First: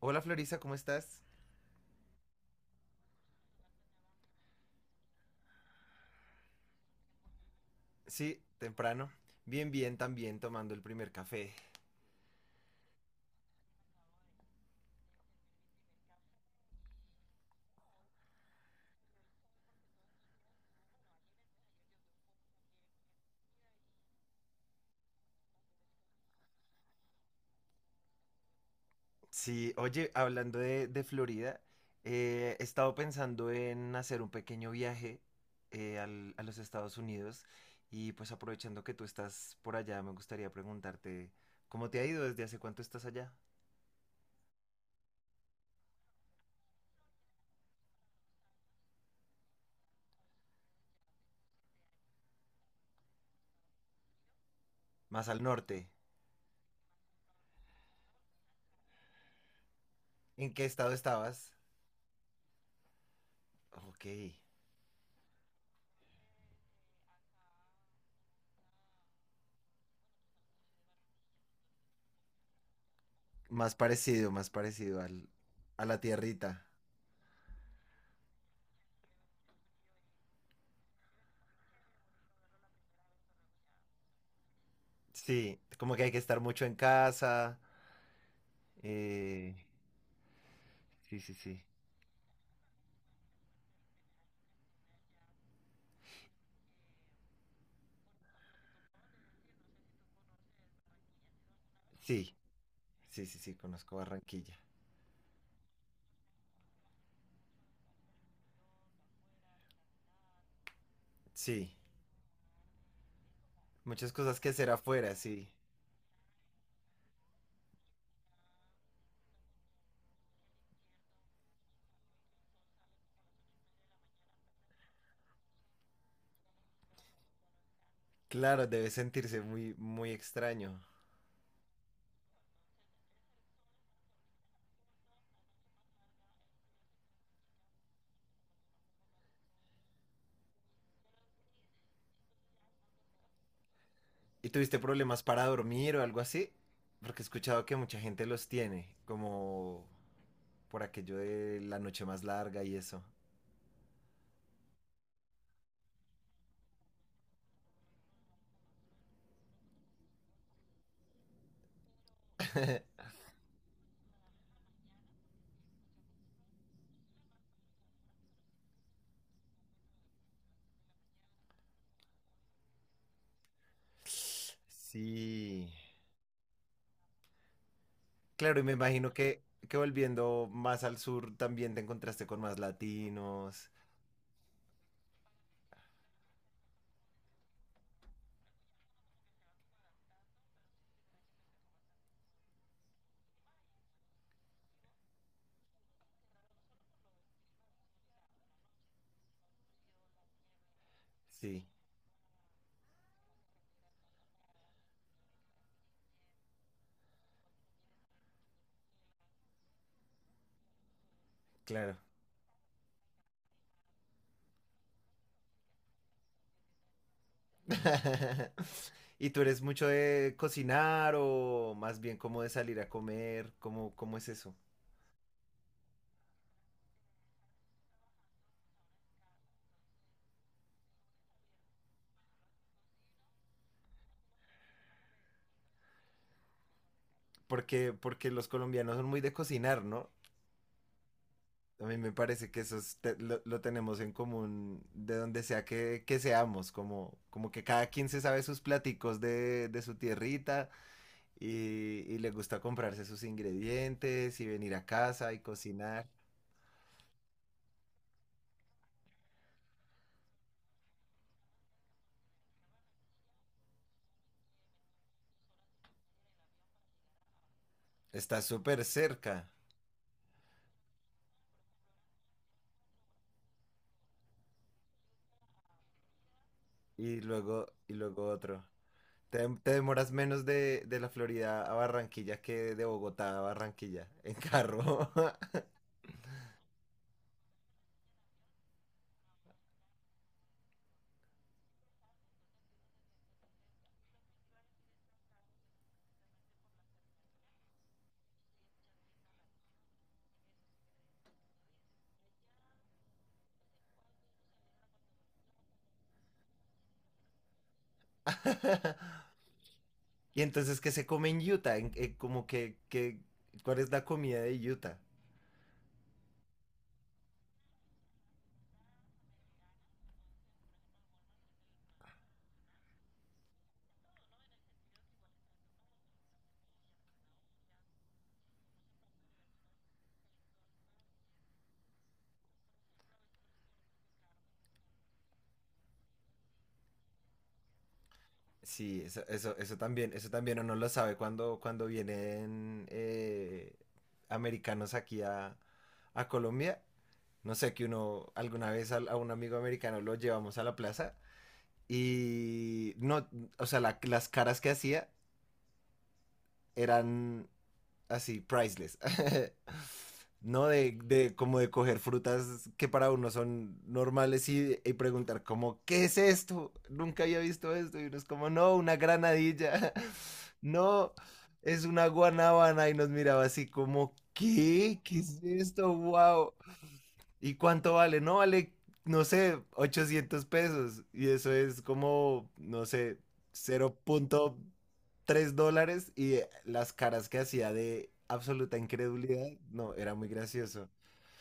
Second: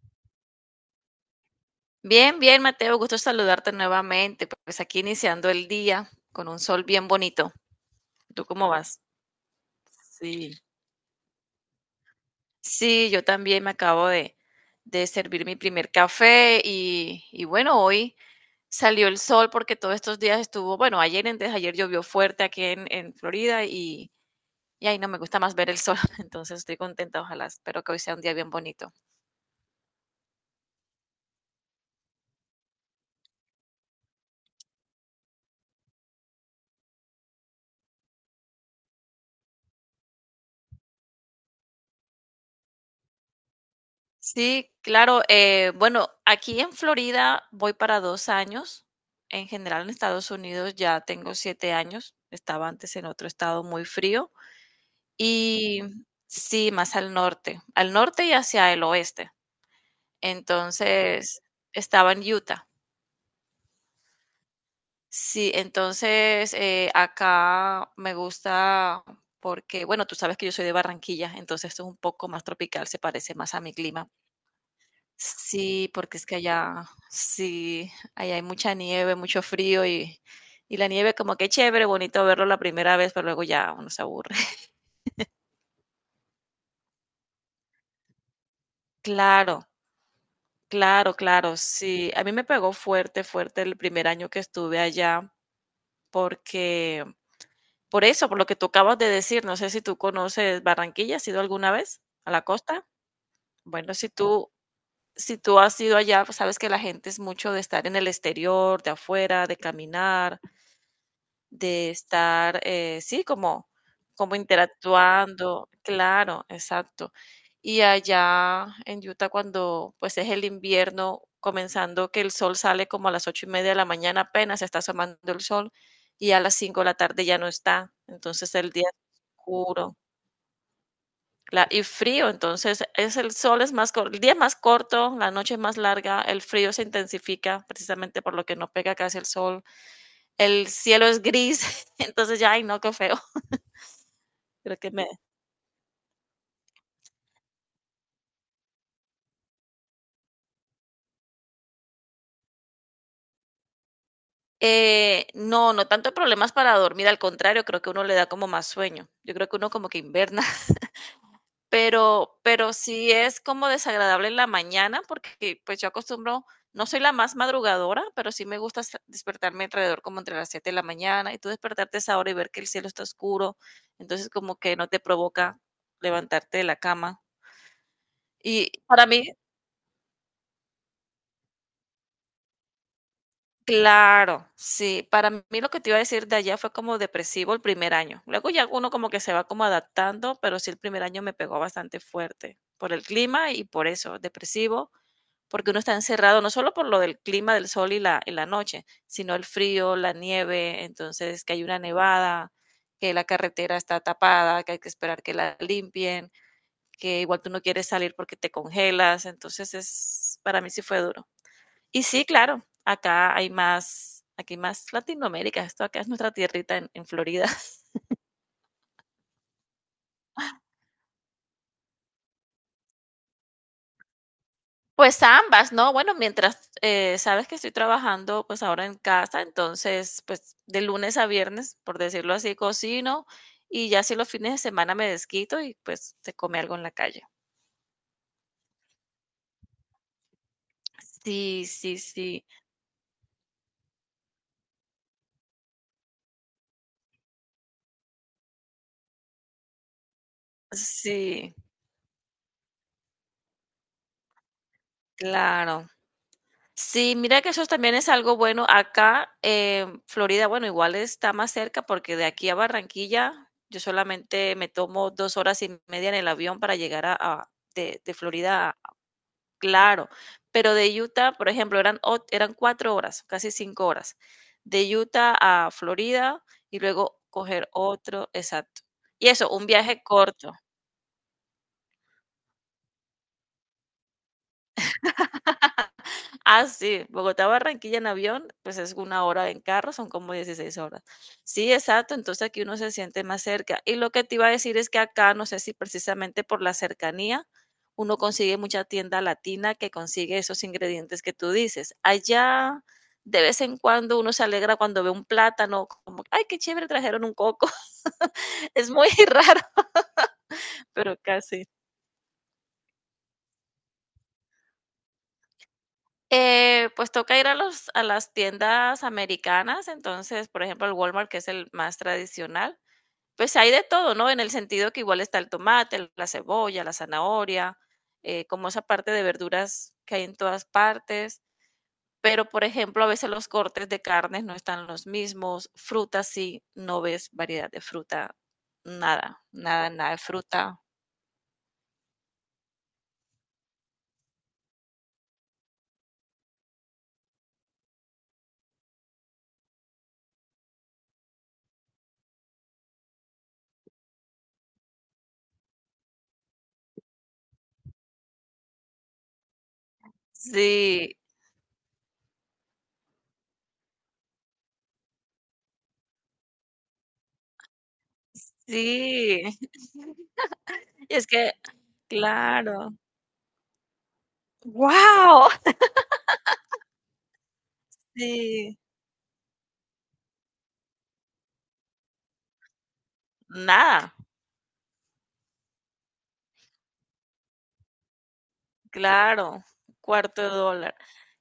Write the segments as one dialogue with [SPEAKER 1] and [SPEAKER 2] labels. [SPEAKER 1] Hola Florisa, ¿cómo estás?
[SPEAKER 2] Bien, bien, Mateo, gusto saludarte nuevamente. Pues aquí iniciando el día con un sol bien bonito.
[SPEAKER 1] Sí,
[SPEAKER 2] ¿Tú cómo vas?
[SPEAKER 1] temprano. Bien, bien, también
[SPEAKER 2] Sí,
[SPEAKER 1] tomando el primer café.
[SPEAKER 2] sí, yo también me acabo de servir mi primer café y bueno, hoy salió el sol porque todos estos días estuvo, bueno, ayer, antes de ayer llovió fuerte aquí en Florida y ahí no me gusta más ver el sol, entonces estoy contenta, ojalá, espero que hoy sea un día bien bonito.
[SPEAKER 1] Sí, oye, hablando de Florida, he estado pensando en hacer un pequeño viaje, a los Estados Unidos y pues aprovechando que tú estás por allá, me gustaría preguntarte, ¿cómo te ha ido? ¿Desde hace cuánto estás allá?
[SPEAKER 2] Sí, claro. Bueno, aquí en Florida voy para 2 años. En general, en Estados Unidos ya tengo 7 años. Estaba antes en otro estado muy frío.
[SPEAKER 1] Más al
[SPEAKER 2] Y
[SPEAKER 1] norte.
[SPEAKER 2] sí, más al norte y hacia el oeste.
[SPEAKER 1] ¿En qué estado
[SPEAKER 2] Entonces,
[SPEAKER 1] estabas?
[SPEAKER 2] estaba en Utah.
[SPEAKER 1] Ok.
[SPEAKER 2] Sí, entonces acá me gusta porque, bueno, tú sabes que yo soy de Barranquilla, entonces esto es un poco más tropical, se parece más a mi
[SPEAKER 1] Más
[SPEAKER 2] clima.
[SPEAKER 1] parecido, a
[SPEAKER 2] Sí,
[SPEAKER 1] la
[SPEAKER 2] porque es que
[SPEAKER 1] tierrita.
[SPEAKER 2] allá, sí, allá hay mucha nieve, mucho frío y la nieve como que chévere, bonito verlo la primera vez, pero luego ya uno se aburre.
[SPEAKER 1] Sí, como que hay que estar mucho en casa. Eh,
[SPEAKER 2] Claro, claro,
[SPEAKER 1] sí, sí,
[SPEAKER 2] claro,
[SPEAKER 1] sí.
[SPEAKER 2] sí. A mí me pegó fuerte, fuerte el primer año que estuve allá porque, por eso, por lo que tú acabas de decir, no sé si tú conoces Barranquilla, ¿has ido alguna vez a
[SPEAKER 1] Sí,
[SPEAKER 2] la costa?
[SPEAKER 1] sí, sí, sí,
[SPEAKER 2] Bueno,
[SPEAKER 1] conozco
[SPEAKER 2] si tú,
[SPEAKER 1] Barranquilla.
[SPEAKER 2] si tú has ido allá, pues sabes que la gente es mucho de estar en el exterior, de afuera, de caminar.
[SPEAKER 1] Sí,
[SPEAKER 2] De estar, sí, como,
[SPEAKER 1] muchas
[SPEAKER 2] como
[SPEAKER 1] cosas que hacer afuera, sí.
[SPEAKER 2] interactuando, claro, exacto. Y allá en Utah, cuando pues es el invierno, comenzando que el sol sale como a las 8:30 de la mañana, apenas está asomando el sol, y a las 5 de la tarde ya no está. Entonces
[SPEAKER 1] Claro,
[SPEAKER 2] el día
[SPEAKER 1] debe
[SPEAKER 2] es
[SPEAKER 1] sentirse muy,
[SPEAKER 2] oscuro
[SPEAKER 1] muy extraño.
[SPEAKER 2] y frío. Entonces es el sol es más corto, el día es más corto, la noche es más larga, el frío se intensifica precisamente por lo que no pega casi el sol, el cielo es gris. Entonces ya, ay no, qué feo.
[SPEAKER 1] ¿Y tuviste
[SPEAKER 2] Creo que me...
[SPEAKER 1] problemas para dormir o algo así? Porque he escuchado que mucha gente los tiene, como por aquello de la noche más larga y eso.
[SPEAKER 2] No, no tanto problemas para dormir, al contrario, creo que uno le da como más sueño. Yo creo que uno como que inverna. Pero sí es como desagradable en la mañana porque pues yo acostumbro, no soy la más madrugadora, pero sí me gusta despertarme alrededor como entre las 7 de la mañana y tú despertarte a esa hora y ver que el cielo está oscuro, entonces como que no te provoca
[SPEAKER 1] Sí.
[SPEAKER 2] levantarte de la cama.
[SPEAKER 1] Claro, y
[SPEAKER 2] Y
[SPEAKER 1] me
[SPEAKER 2] para
[SPEAKER 1] imagino
[SPEAKER 2] mí,
[SPEAKER 1] que volviendo más al sur también te encontraste con más latinos.
[SPEAKER 2] claro, sí. Para mí lo que te iba a decir de allá fue como depresivo el primer año. Luego ya uno como que se va como adaptando, pero sí el primer año me pegó bastante fuerte por el clima y por eso, depresivo, porque uno está encerrado, no solo por lo del clima del sol y la noche, sino el frío, la nieve, entonces que hay
[SPEAKER 1] Sí,
[SPEAKER 2] una nevada, que la carretera está tapada, que hay que esperar que la limpien, que igual tú no quieres salir porque te congelas, entonces para mí sí fue duro.
[SPEAKER 1] claro.
[SPEAKER 2] Y sí, claro, acá hay más, aquí más Latinoamérica, esto acá es nuestra tierrita en Florida.
[SPEAKER 1] ¿Y tú eres mucho de cocinar o más bien como de salir a comer? ¿Cómo, cómo es eso?
[SPEAKER 2] Pues ambas, ¿no? Bueno, mientras sabes que estoy trabajando pues ahora en casa, entonces pues de lunes a viernes, por decirlo así, cocino y ya si los fines de semana me desquito y pues se come algo en la calle.
[SPEAKER 1] Porque los colombianos son muy de cocinar, ¿no?
[SPEAKER 2] Sí,
[SPEAKER 1] A mí
[SPEAKER 2] sí,
[SPEAKER 1] me
[SPEAKER 2] sí,
[SPEAKER 1] parece que eso es lo tenemos en común de donde sea que seamos, como, como que cada quien se sabe sus platicos de su tierrita
[SPEAKER 2] sí,
[SPEAKER 1] y le gusta comprarse sus ingredientes y venir a casa y
[SPEAKER 2] claro.
[SPEAKER 1] cocinar.
[SPEAKER 2] Sí, mira que eso también es algo bueno. Acá, en Florida, bueno, igual está más cerca porque de aquí a Barranquilla yo solamente me tomo 2 horas y media en el avión para llegar de
[SPEAKER 1] Está
[SPEAKER 2] Florida a.
[SPEAKER 1] súper cerca.
[SPEAKER 2] Claro. Pero de Utah, por ejemplo, eran 4 horas, casi 5 horas. De Utah a Florida y luego coger
[SPEAKER 1] Y luego
[SPEAKER 2] otro,
[SPEAKER 1] otro.
[SPEAKER 2] exacto. Y
[SPEAKER 1] Te,
[SPEAKER 2] eso, un
[SPEAKER 1] te
[SPEAKER 2] viaje
[SPEAKER 1] demoras menos
[SPEAKER 2] corto.
[SPEAKER 1] de la Florida a Barranquilla que de Bogotá a Barranquilla en carro.
[SPEAKER 2] Ah, sí, Bogotá Barranquilla en avión, pues es 1 hora; en carro, son como 16 horas. Sí, exacto, entonces aquí uno se siente más cerca. Y lo que te iba a decir es que acá, no sé si precisamente por la cercanía, uno consigue mucha tienda latina que consigue esos ingredientes que tú dices. Allá, de vez en cuando, uno se alegra cuando ve un plátano, como, ay, qué chévere, trajeron un coco. Es muy raro,
[SPEAKER 1] Y entonces, ¿qué se
[SPEAKER 2] pero
[SPEAKER 1] come en
[SPEAKER 2] casi.
[SPEAKER 1] Utah? En como que, ¿cuál es la comida de Utah?
[SPEAKER 2] Pues toca ir a las tiendas americanas, entonces, por ejemplo, el Walmart, que es el más tradicional, pues hay de todo, ¿no? En el sentido que igual está el tomate, la cebolla, la zanahoria, como esa parte de verduras que hay en todas partes, pero por ejemplo, a veces los cortes de carnes no están los mismos, frutas sí, no ves variedad de fruta,
[SPEAKER 1] Sí, eso,
[SPEAKER 2] nada,
[SPEAKER 1] eso,
[SPEAKER 2] nada, nada de
[SPEAKER 1] eso también uno
[SPEAKER 2] fruta.
[SPEAKER 1] lo sabe cuando, cuando vienen americanos aquí a Colombia. No sé, que uno alguna vez un amigo americano lo llevamos a la plaza y no, o sea, las caras que hacía eran así, priceless. ¿No?
[SPEAKER 2] Sí,
[SPEAKER 1] De como de coger frutas que para uno son normales y preguntar como, ¿qué es esto? Nunca había visto esto. Y uno es como, no, una
[SPEAKER 2] sí,
[SPEAKER 1] granadilla. No,
[SPEAKER 2] es que,
[SPEAKER 1] es una guanábana.
[SPEAKER 2] claro,
[SPEAKER 1] Y nos miraba así como, ¿qué? ¿Qué es
[SPEAKER 2] wow,
[SPEAKER 1] esto? ¡Wow! ¿Y cuánto vale? No vale,
[SPEAKER 2] sí.
[SPEAKER 1] no sé, 800 pesos. Y eso es como, no sé, cero
[SPEAKER 2] Nada,
[SPEAKER 1] punto tres dólares. Y las caras que hacía de absoluta incredulidad,
[SPEAKER 2] claro,
[SPEAKER 1] no, era muy
[SPEAKER 2] cuarto de
[SPEAKER 1] gracioso.
[SPEAKER 2] dólar.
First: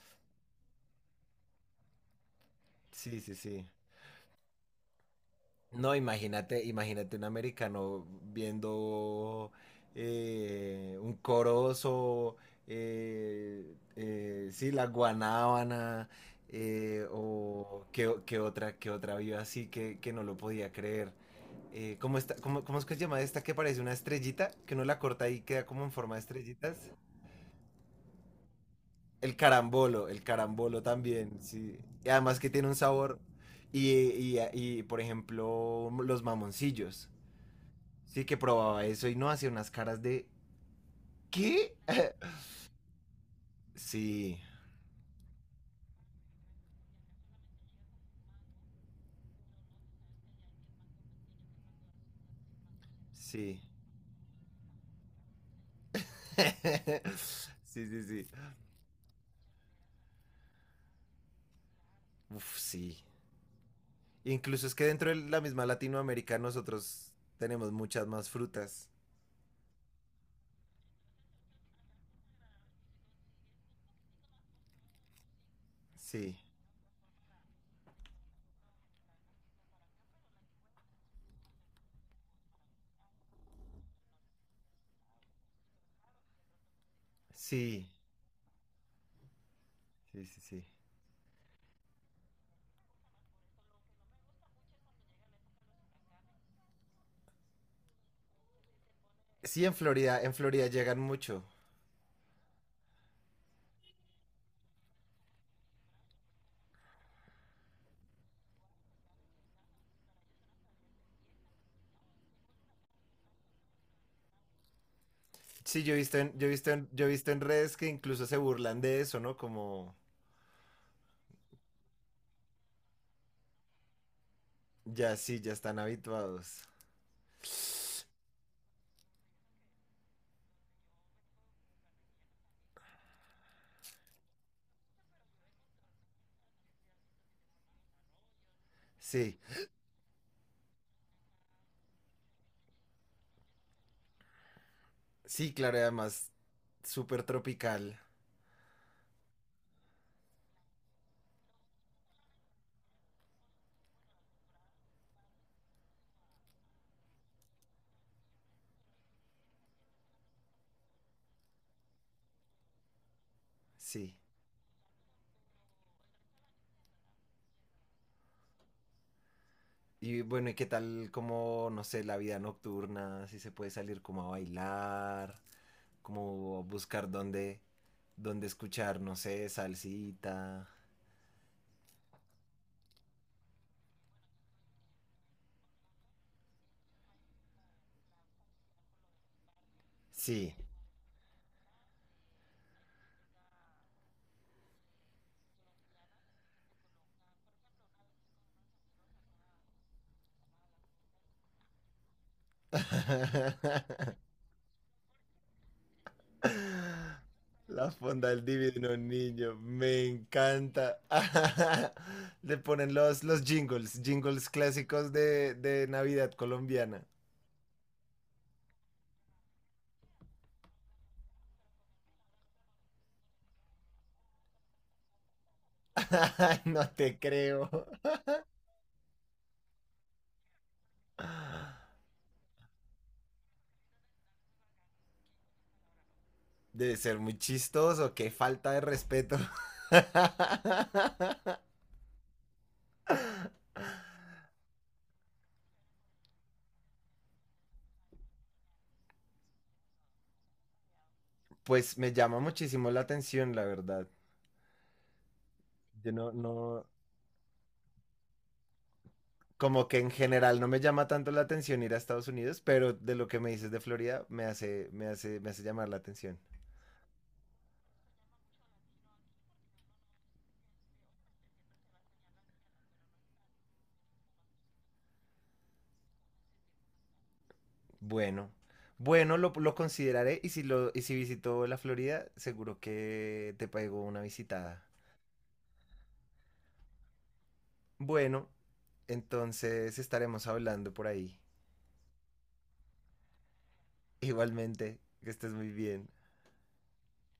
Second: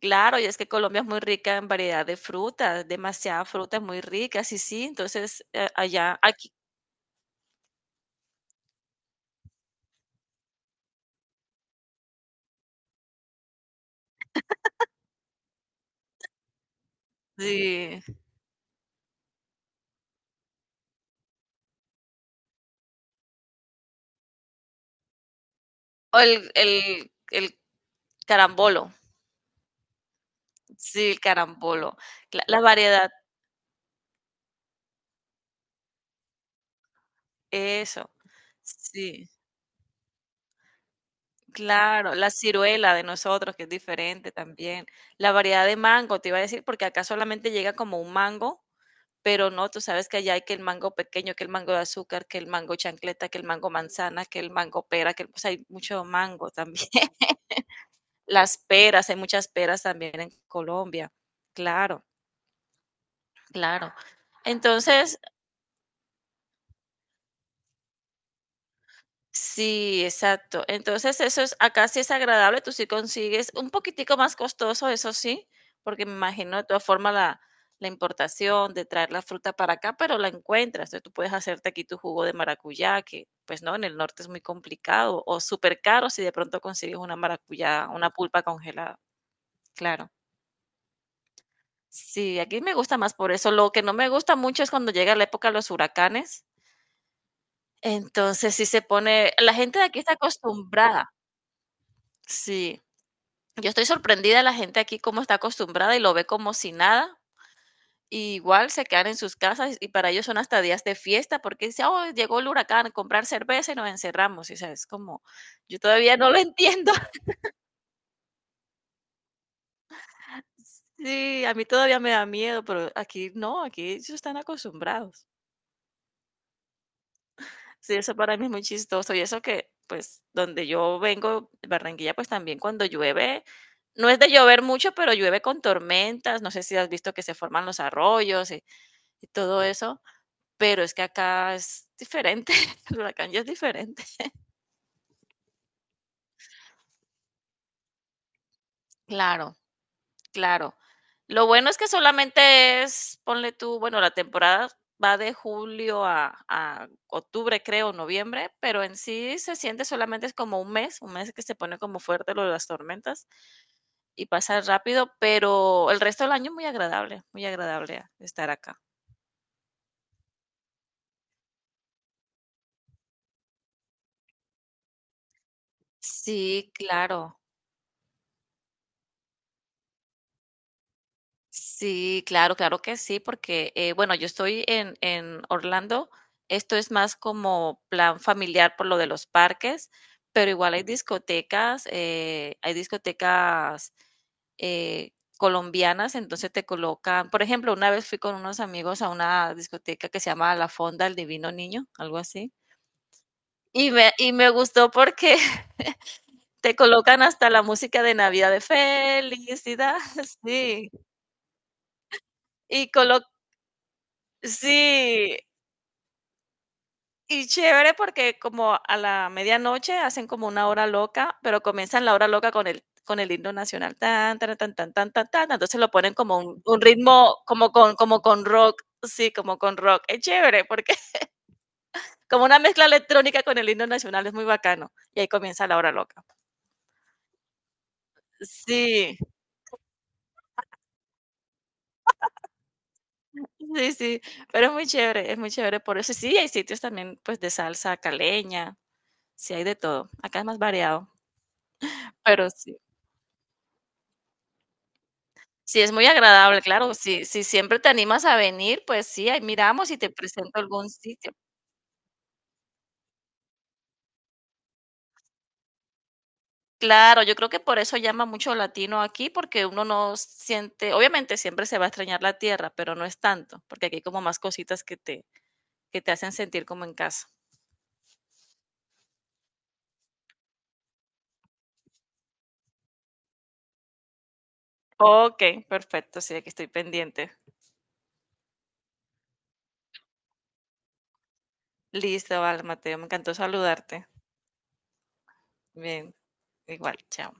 [SPEAKER 2] Claro, y es que Colombia es muy rica en variedad de frutas,
[SPEAKER 1] Sí, sí,
[SPEAKER 2] demasiadas
[SPEAKER 1] sí.
[SPEAKER 2] frutas muy ricas, y sí, entonces
[SPEAKER 1] No,
[SPEAKER 2] allá, aquí,
[SPEAKER 1] imagínate, imagínate un americano viendo un corozo, sí, la guanábana,
[SPEAKER 2] sí.
[SPEAKER 1] qué otra vio así que no lo podía creer. ¿ cómo es que se llama esta que parece una estrellita? Que uno la corta y queda como en forma
[SPEAKER 2] O
[SPEAKER 1] de
[SPEAKER 2] el,
[SPEAKER 1] estrellitas.
[SPEAKER 2] el, el carambolo,
[SPEAKER 1] El carambolo
[SPEAKER 2] sí, el
[SPEAKER 1] también, sí.
[SPEAKER 2] carambolo,
[SPEAKER 1] Y además que
[SPEAKER 2] la
[SPEAKER 1] tiene un
[SPEAKER 2] variedad,
[SPEAKER 1] sabor. Y por ejemplo, los mamoncillos.
[SPEAKER 2] eso,
[SPEAKER 1] Sí, que probaba eso y
[SPEAKER 2] sí,
[SPEAKER 1] no hacía unas caras de ¿qué?
[SPEAKER 2] claro, la ciruela de nosotros, que es diferente
[SPEAKER 1] Sí,
[SPEAKER 2] también, la variedad de mango, te iba a decir, porque acá solamente llega como un mango. Pero no, tú sabes que allá hay que el mango pequeño, que el mango de azúcar, que el mango chancleta, que el
[SPEAKER 1] sí.
[SPEAKER 2] mango manzana, que el mango pera, que pues hay mucho mango también.
[SPEAKER 1] Sí, sí, sí.
[SPEAKER 2] Las peras, hay muchas peras también en Colombia. Claro,
[SPEAKER 1] Uf, sí.
[SPEAKER 2] claro.
[SPEAKER 1] Incluso es que dentro de
[SPEAKER 2] Entonces,
[SPEAKER 1] la misma Latinoamérica nosotros tenemos muchas más frutas.
[SPEAKER 2] sí, exacto. Entonces, eso es acá sí es agradable, tú sí consigues un poquitico más costoso, eso sí, porque me
[SPEAKER 1] Sí,
[SPEAKER 2] imagino de todas formas la importación de traer la fruta para acá, pero la encuentras. Entonces, tú puedes hacerte aquí tu jugo de maracuyá, que pues no, en el norte es muy complicado o súper caro si de pronto consigues una maracuyá,
[SPEAKER 1] sí,
[SPEAKER 2] una pulpa congelada. Claro.
[SPEAKER 1] sí, sí, sí.
[SPEAKER 2] Sí, aquí me gusta más por eso. Lo que no me gusta mucho es cuando llega la época de los huracanes. Entonces, sí se pone, la
[SPEAKER 1] Sí,
[SPEAKER 2] gente de aquí está
[SPEAKER 1] En Florida llegan
[SPEAKER 2] acostumbrada.
[SPEAKER 1] mucho.
[SPEAKER 2] Sí, yo estoy sorprendida de la gente aquí cómo está acostumbrada y lo ve como si nada. Y igual se quedan en sus casas y para ellos son hasta días de fiesta porque dice, oh, llegó el huracán a comprar cerveza y nos encerramos. Y, o sea, es como, yo
[SPEAKER 1] Sí, yo he
[SPEAKER 2] todavía
[SPEAKER 1] visto
[SPEAKER 2] no
[SPEAKER 1] en,
[SPEAKER 2] lo entiendo.
[SPEAKER 1] yo he visto en redes que incluso se burlan de eso, ¿no? Como
[SPEAKER 2] Sí, a mí todavía me da miedo, pero aquí no, aquí ellos están
[SPEAKER 1] ya
[SPEAKER 2] acostumbrados.
[SPEAKER 1] sí, ya están habituados.
[SPEAKER 2] Sí, eso para mí es muy chistoso. Y eso que, pues, donde yo vengo, Barranquilla, pues también cuando llueve, no es de llover mucho, pero llueve con tormentas. No sé si has visto que se forman los arroyos y
[SPEAKER 1] Sí,
[SPEAKER 2] todo eso. Pero es que acá es diferente, el huracán ya es diferente.
[SPEAKER 1] sí, claro, y además súper tropical.
[SPEAKER 2] Claro, claro. Lo bueno es que solamente es, ponle tú, bueno, la temporada va de julio a octubre, creo, noviembre, pero en sí se siente solamente es como un mes que se pone como fuerte lo de las tormentas
[SPEAKER 1] Sí.
[SPEAKER 2] y pasa rápido, pero el resto del año muy agradable estar acá.
[SPEAKER 1] Y bueno, ¿y qué tal como, no sé, la vida nocturna? Si se puede salir como a bailar, como
[SPEAKER 2] Sí,
[SPEAKER 1] buscar
[SPEAKER 2] claro.
[SPEAKER 1] dónde, dónde escuchar, no sé, salsita.
[SPEAKER 2] Sí, claro, claro que sí, porque, bueno, yo estoy en Orlando, esto es más como plan familiar por lo de los parques, pero
[SPEAKER 1] Sí.
[SPEAKER 2] igual hay discotecas, eh, colombianas, entonces te colocan, por ejemplo, una vez fui con unos amigos a una discoteca que se llama La Fonda del Divino Niño, algo así, y me gustó porque te colocan hasta la
[SPEAKER 1] La
[SPEAKER 2] música de
[SPEAKER 1] fonda del
[SPEAKER 2] Navidad de
[SPEAKER 1] divino niño,
[SPEAKER 2] felicidad.
[SPEAKER 1] me
[SPEAKER 2] Sí,
[SPEAKER 1] encanta. Le
[SPEAKER 2] y
[SPEAKER 1] ponen
[SPEAKER 2] colo
[SPEAKER 1] los jingles, jingles clásicos
[SPEAKER 2] sí,
[SPEAKER 1] de Navidad colombiana.
[SPEAKER 2] y chévere porque como a la medianoche hacen como una hora loca, pero comienzan la hora loca con el himno nacional, tan, tan, tan, tan, tan, tan, tan, entonces lo ponen como un, un
[SPEAKER 1] No te
[SPEAKER 2] ritmo,
[SPEAKER 1] creo.
[SPEAKER 2] como con rock, sí, como con rock, es chévere, porque como una mezcla electrónica con el himno nacional, es muy bacano, y ahí comienza la hora loca.
[SPEAKER 1] Debe ser muy chistoso, qué falta de
[SPEAKER 2] Sí,
[SPEAKER 1] respeto.
[SPEAKER 2] sí, sí, pero es muy chévere por eso, sí, hay sitios también, pues, de salsa caleña, sí hay de todo, acá es más variado,
[SPEAKER 1] Pues me llama
[SPEAKER 2] pero sí.
[SPEAKER 1] muchísimo la atención, la verdad.
[SPEAKER 2] Sí, es muy
[SPEAKER 1] Yo no,
[SPEAKER 2] agradable,
[SPEAKER 1] no,
[SPEAKER 2] claro. Si siempre te animas a venir, pues sí, ahí
[SPEAKER 1] como
[SPEAKER 2] miramos
[SPEAKER 1] que
[SPEAKER 2] y
[SPEAKER 1] en
[SPEAKER 2] te presento
[SPEAKER 1] general no me
[SPEAKER 2] algún
[SPEAKER 1] llama tanto
[SPEAKER 2] sitio.
[SPEAKER 1] la atención ir a Estados Unidos, pero de lo que me dices de Florida me hace, me hace llamar la atención.
[SPEAKER 2] Claro, yo creo que por eso llama mucho latino aquí, porque uno no siente obviamente siempre se va a extrañar la tierra, pero no es tanto, porque aquí hay como más cositas que te hacen sentir como en casa.
[SPEAKER 1] Bueno, lo consideraré y si lo, y si visito la Florida, seguro que te pego una visitada.
[SPEAKER 2] Okey, perfecto, sí, aquí estoy pendiente.
[SPEAKER 1] Bueno, entonces estaremos hablando por ahí.
[SPEAKER 2] Listo, vale, Mateo, me encantó saludarte.
[SPEAKER 1] Igualmente, que estés muy bien.
[SPEAKER 2] Bien, igual, chao.